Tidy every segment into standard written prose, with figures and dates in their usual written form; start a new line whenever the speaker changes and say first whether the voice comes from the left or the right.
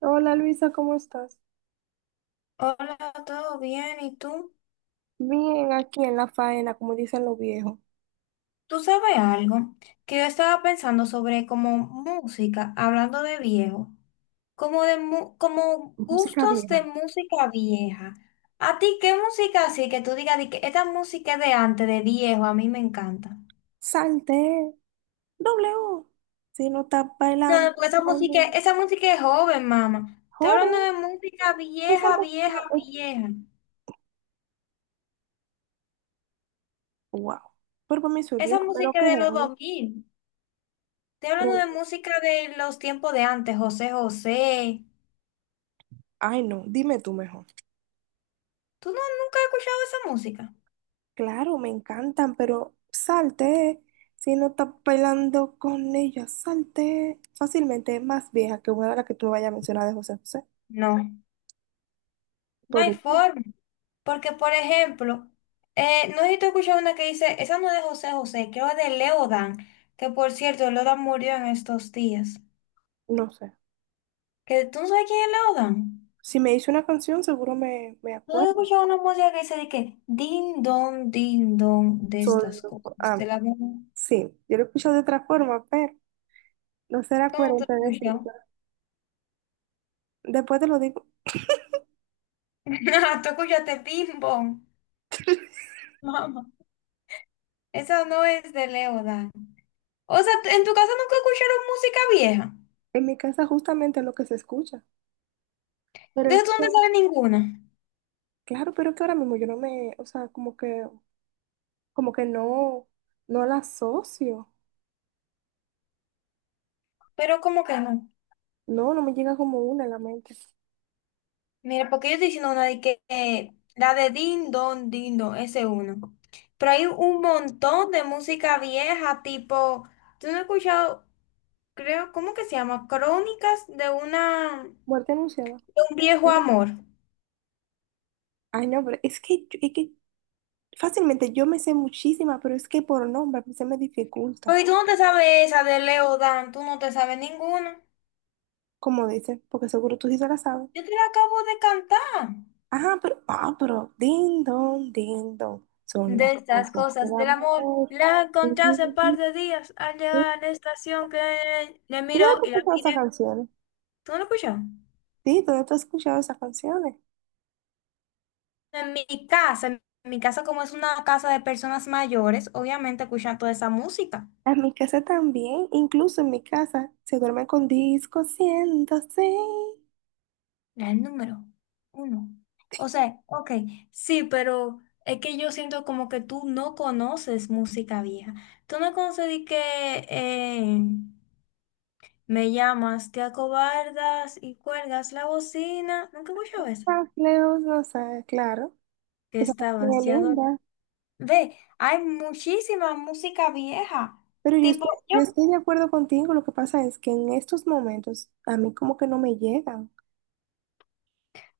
right: Hola Luisa, ¿cómo estás?
left: Hola, ¿todo bien? ¿Y tú?
right: Bien, aquí en la faena, como dicen los viejos.
left: ¿Tú sabes algo? Que yo estaba pensando sobre como música, hablando de viejo, como
right: Música
left: gustos de
right: vieja.
left: música vieja. ¿A ti qué música así que tú digas de que esta música es de antes, de viejo, a mí me encanta?
right: Salte, doble O. Si no estás
left: No,
right: bailando,
left: no, porque
right: cuando-
left: esa música es joven, mamá. Estoy hablando de
right: joro.
left: música
right: Esa
left: vieja,
right: música
left: vieja,
right: es...
left: vieja.
right: Wow. Pero para mí soy
left: Esa
right: viejo, pero
left: música
right: qué
left: de los dos
right: género.
left: mil. Estoy hablando de
right: Pero-
left: música de los tiempos de antes, José José.
right: Ay, no, dime tú mejor.
left: ¿Tú no, nunca has escuchado esa música?
right: Claro, me encantan, pero salte. Si no estás bailando con ella, salte. Fácilmente es más vieja que una de las que tú me vayas a mencionar de José José.
left: No. No hay
right: Todavía,
left: forma. Porque, por ejemplo, no sé si tú una que dice, esa no es de José José, creo que es de Leodan, que por cierto, Leodan murió en estos días.
right: no sé.
left: ¿Que tú no sabes quién es Leodan?
right: Si me hice una canción, seguro me
left: ¿No he
right: acuerdo.
left: escuchado una música que dice de que din don, de
right: Solo,
left: estas cosas? De
right: ah,
left: la ¿cómo
right: sí, yo lo escucho de otra forma, pero no será
left: tú has
right: coherente decirlo.
left: escuchado?
right: Después te lo digo.
left: No, tú escuchaste bim bom, mamá. Esa no es de Leodan. O sea, ¿en tu casa nunca escucharon música vieja?
right: En mi casa justamente es lo que se escucha. Pero es
left: Entonces tú no
right: que,
left: te sabes ninguna,
right: claro, pero que ahora mismo yo no me, o sea, como que no, no la asocio.
left: pero como que no.
right: No, no me llega como una en la mente.
left: Mira, porque yo estoy diciendo una de que la de Din Don, Din Don, ese es uno. Pero hay un montón de música vieja, tipo, tú no has escuchado, creo, ¿cómo que se llama? Crónicas de una, de
right: Muerte anunciada.
left: un viejo amor.
right: Ay, no, pero es que, es que fácilmente yo me sé muchísima, pero es que por nombre se me dificulta,
left: Porque tú no te sabes esa de Leo Dan, tú no te sabes ninguna.
right: como dice, porque seguro tú sí se la sabes.
left: Yo te la acabo de cantar.
right: Ah, pero, ding dong, son las
left: De estas
right: cosas del
left: cosas del amor,
right: amor.
left: la
right: ¿Y
left: encontré hace par
right: ¿Dónde
left: de días al llegar a la estación que le
right: tú
left: miro
right: has
left: y la
right: escuchado esas
left: miré.
right: canciones?
left: ¿Tú no lo escuchas?
right: Sí, ¿dónde tú has escuchado esas canciones?
left: En mi casa como es una casa de personas mayores, obviamente escuchan toda esa música.
right: En mi casa también, incluso en mi casa, se duerme con disco 106.
left: Era el número 1. O sea, ok, sí, pero es que yo siento como que tú no conoces música vieja. Tú no conoces de que eh, me llamas, te acobardas y cuelgas la bocina. Nunca he escuchado eso.
right: Más lejos, no sé, claro.
left: Que
right: Esa
left: está
right: canción es
left: vaciado.
right: linda.
left: Ve, hay muchísima música vieja.
right: Pero yo
left: Tipo,
right: estoy,
left: yo,
right: yo estoy de acuerdo contigo, lo que pasa es que en estos momentos a mí como que no me llegan.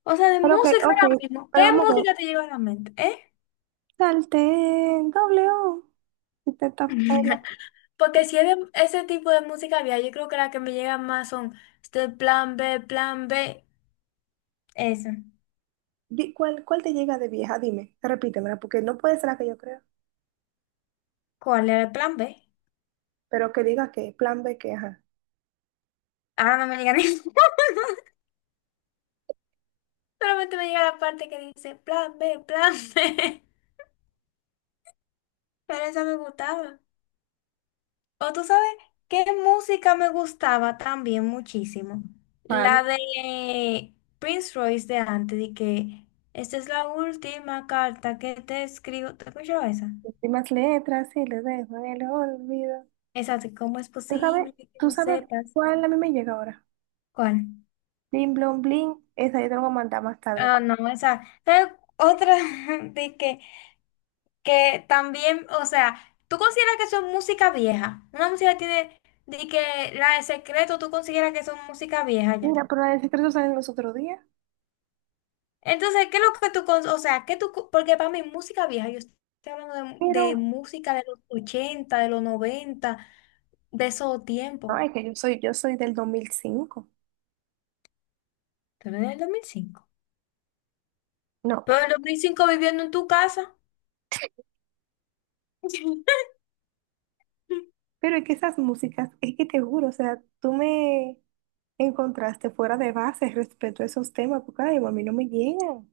left: o sea, de
right: Pero ok,
left: música
right: ok,
left: ahora mismo. ¿Qué
right: pero vamos a ver.
left: música te llega a la mente? ¿Eh?
right: Salté, doble O. Y te tapó la-
left: Porque si es de ese tipo de música había, yo creo que la que me llega más son este plan B. Eso.
right: ¿Cuál te llega de vieja? Dime, repítemela, porque no puede ser la que yo creo.
left: ¿Cuál era el plan B?
right: Pero que diga que plan B, que ajá.
left: Ahora no me llega ni. Solamente me llega la parte que dice plan B. Pero esa me gustaba. O tú sabes qué música me gustaba también muchísimo.
right: Vale.
left: La de Prince Royce de antes, de que esta es la última carta que te escribo. ¿Te escuchó esa?
right: Últimas letras y le dejo en el olvido.
left: Esa de cómo es
right: ¿Tú sabes,
left: posible que
right: tú
left: no
right: sabes
left: sepas
right: cuál a mí me llega ahora?
left: cuál.
right: Bling, blon, bling. Esa yo te la voy a mandar más tarde.
left: Ah, no, esa. ¿Sabes? Otra, de que también, o sea, ¿tú consideras que son música vieja? Una música tiene, de que la de secreto, ¿tú consideras que son música vieja ya?
right: Mira, pero la del secreto sale los otros días.
left: Entonces, ¿qué es lo que tú, porque para mí música vieja, yo estoy hablando
right: Pero,
left: de música de los 80, de los 90, de esos tiempos.
right: no, es que yo soy del 2005.
left: Pero en el 2005.
right: No,
left: Pero en el 2005 viviendo en tu casa.
right: pero es que esas músicas, es que te juro, o sea, tú me encontraste fuera de base respecto a esos temas, porque ay, a mí no me llegan.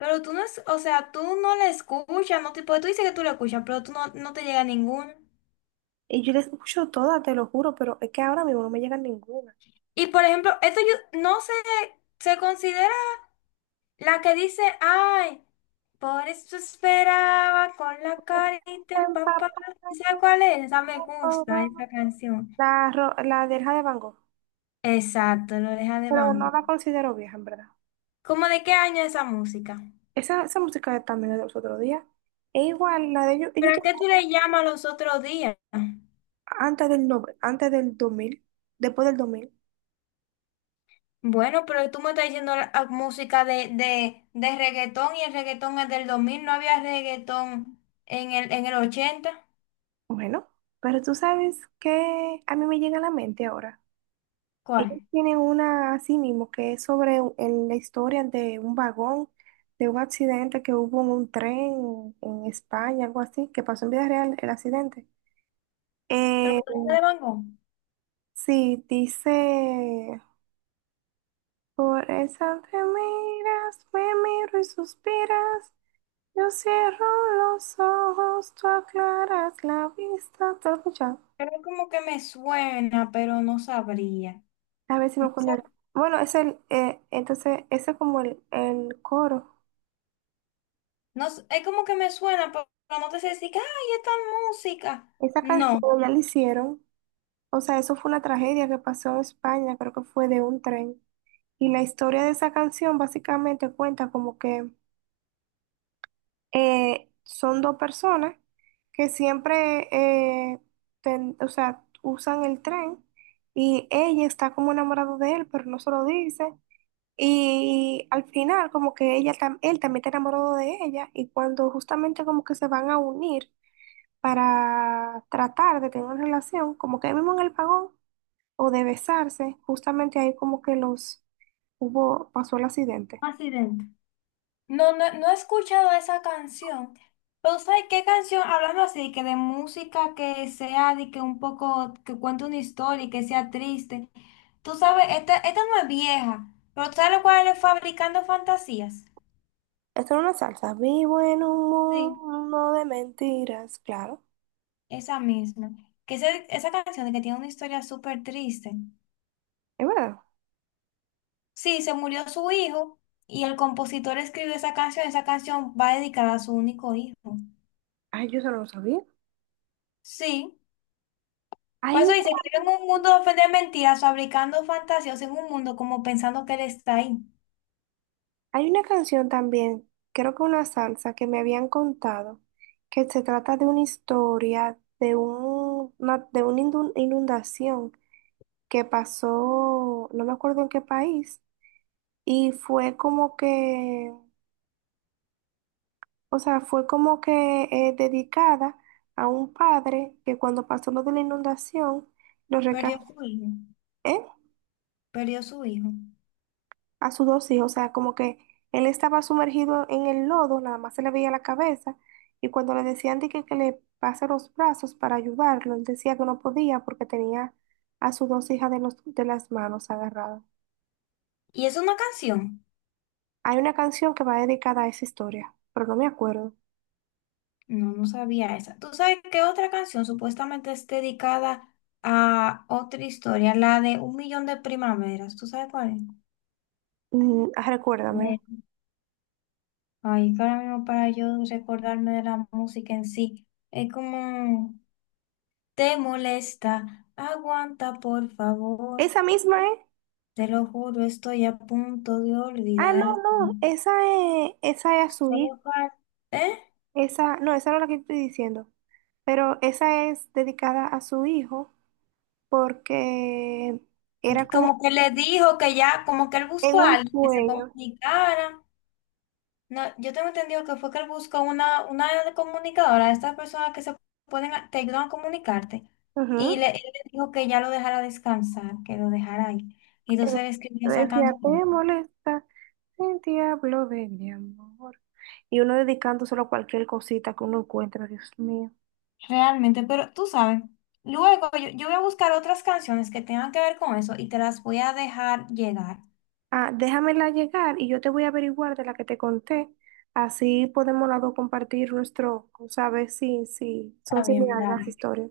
left: Pero tú no, o sea, tú no la escuchas, no te, porque tú dices que tú la escuchas, pero tú no, no te llega ninguna.
right: Y yo les escucho todas, te lo juro, pero es que ahora mismo no me llegan ninguna.
left: Y por ejemplo, esto yo no se, se considera la que dice, ay, por eso esperaba con la carita empapada. ¿Sabes cuál es? Esa me gusta, esa canción.
right: La, la de Hija de Van Gogh,
left: Exacto, lo deja de
right: pero no
left: Bango.
right: la considero vieja, en verdad.
left: ¿Cómo de qué año es esa música?
right: Esa música también es de los otros días. E igual, la de ellos, ellos
left: ¿Pero a
right: tienen
left: qué tú le llamas los otros días?
right: antes del, antes del 2000, después del 2000.
left: Bueno, pero tú me estás diciendo música de, reggaetón, y el reggaetón es del 2000, no había reggaetón en el 80.
right: Bueno, pero tú sabes que a mí me llega a la mente ahora. Ellos
left: ¿Cuál?
right: tienen una así mismo que es sobre en la historia de un vagón, de un accidente que hubo en un tren en España, algo así, que pasó en vida real el accidente.
left: ¿Pero
right: Eh,
left: lo deja de Bango?
right: sí, dice, por esa te miras, me miro y suspiras, yo cierro los ojos, tú aclaras la vista, ¿te lo has escuchado?
left: Pero como que me suena, pero no sabría.
right: A ver si me acuerdo. Bueno, es entonces, ese es como el coro.
left: No, es como que me suena, pero no te sé decir que, ay, esta música.
right: Esa
left: No,
right: canción ya la hicieron. O sea, eso fue una tragedia que pasó en España, creo que fue de un tren. Y la historia de esa canción básicamente cuenta como que son dos personas que siempre, eh, o sea, usan el tren y ella está como enamorada de él, pero no se lo dice. Y al final como que ella, él también está enamorado de ella y cuando justamente como que se van a unir para tratar de tener una relación, como que ahí mismo en el vagón o de besarse, justamente ahí como que los hubo, pasó el accidente.
left: Accidente. No, no, No he escuchado esa canción. Pero ¿sabes qué canción? Hablando así, que de música que sea, de que un poco, que cuente una historia y que sea triste. Tú sabes, esta no es vieja, pero ¿tú ¿sabes cuál es Fabricando Fantasías?
right: Esto era una salsa. Vivo en un
left: Sí,
right: mundo de mentiras, claro.
left: esa misma. Esa canción de que tiene una historia súper triste.
right: Es verdad.
left: Sí, se murió su hijo y el compositor escribió esa canción. Esa canción va dedicada a su único hijo.
right: Ay, yo solo lo sabía.
left: Sí, por
right: Hay
left: eso
right: una,
left: dice que vive en un mundo de de mentiras, fabricando fantasías en un mundo como pensando que él está ahí.
right: hay una canción también, creo que una salsa que me habían contado, que se trata de una historia de un, una, de una inundación que pasó, no me acuerdo en qué país, y fue como que, o sea, fue como que dedicada a un padre que cuando pasó lo de la inundación, lo
left: Perdió
right: rescató
left: su hijo, perdió su hijo.
right: a sus dos hijos. O sea, como que él estaba sumergido en el lodo, nada más se le veía la cabeza. Y cuando le decían de que le pase los brazos para ayudarlo, él decía que no podía porque tenía a sus dos hijas de las manos agarradas.
left: ¿Y es una canción?
right: Hay una canción que va dedicada a esa historia, pero no me acuerdo.
left: No, no sabía esa. ¿Tú sabes qué otra canción supuestamente es dedicada a otra historia? La de Un Millón de Primaveras. ¿Tú sabes cuál es?
right: Mm, recuérdamela.
left: Ay, que ahora mismo para yo recordarme de la música en sí, es como, te molesta, aguanta por favor,
right: Esa misma, ¿eh?
left: te lo juro, estoy a punto de
right: Ah, no,
left: olvidarte.
right: no, esa es a su hijo.
left: Solo fal- ¿Eh?
right: Esa no es la que estoy diciendo. Pero esa es dedicada a su hijo porque era como
left: Como que le dijo que ya, como que él
right: en
left: buscó a
right: un
left: alguien que se
right: sueño.
left: comunicara. No, yo tengo entendido que fue que él buscó una comunicadora, estas personas que se pueden, te ayudan a comunicarte, y
right: Ujú.
left: le, él le dijo que ya lo dejara descansar, que lo dejara ahí. Y entonces
right: Pero
left: él escribió
right: yo
left: esa
right: decía, te
left: canción.
right: molesta el diablo de mi amor. Y uno dedicándoselo a cualquier cosita que uno encuentra, Dios mío.
left: Realmente, pero tú sabes, luego yo, yo voy a buscar otras canciones que tengan que ver con eso y te las voy a dejar llegar.
right: Ah, déjamela llegar y yo te voy a averiguar de la que te conté. Así podemos las dos compartir nuestro, saber si, si
left: Está
right: son
left: bien,
right: similares las
left: dale.
right: historias.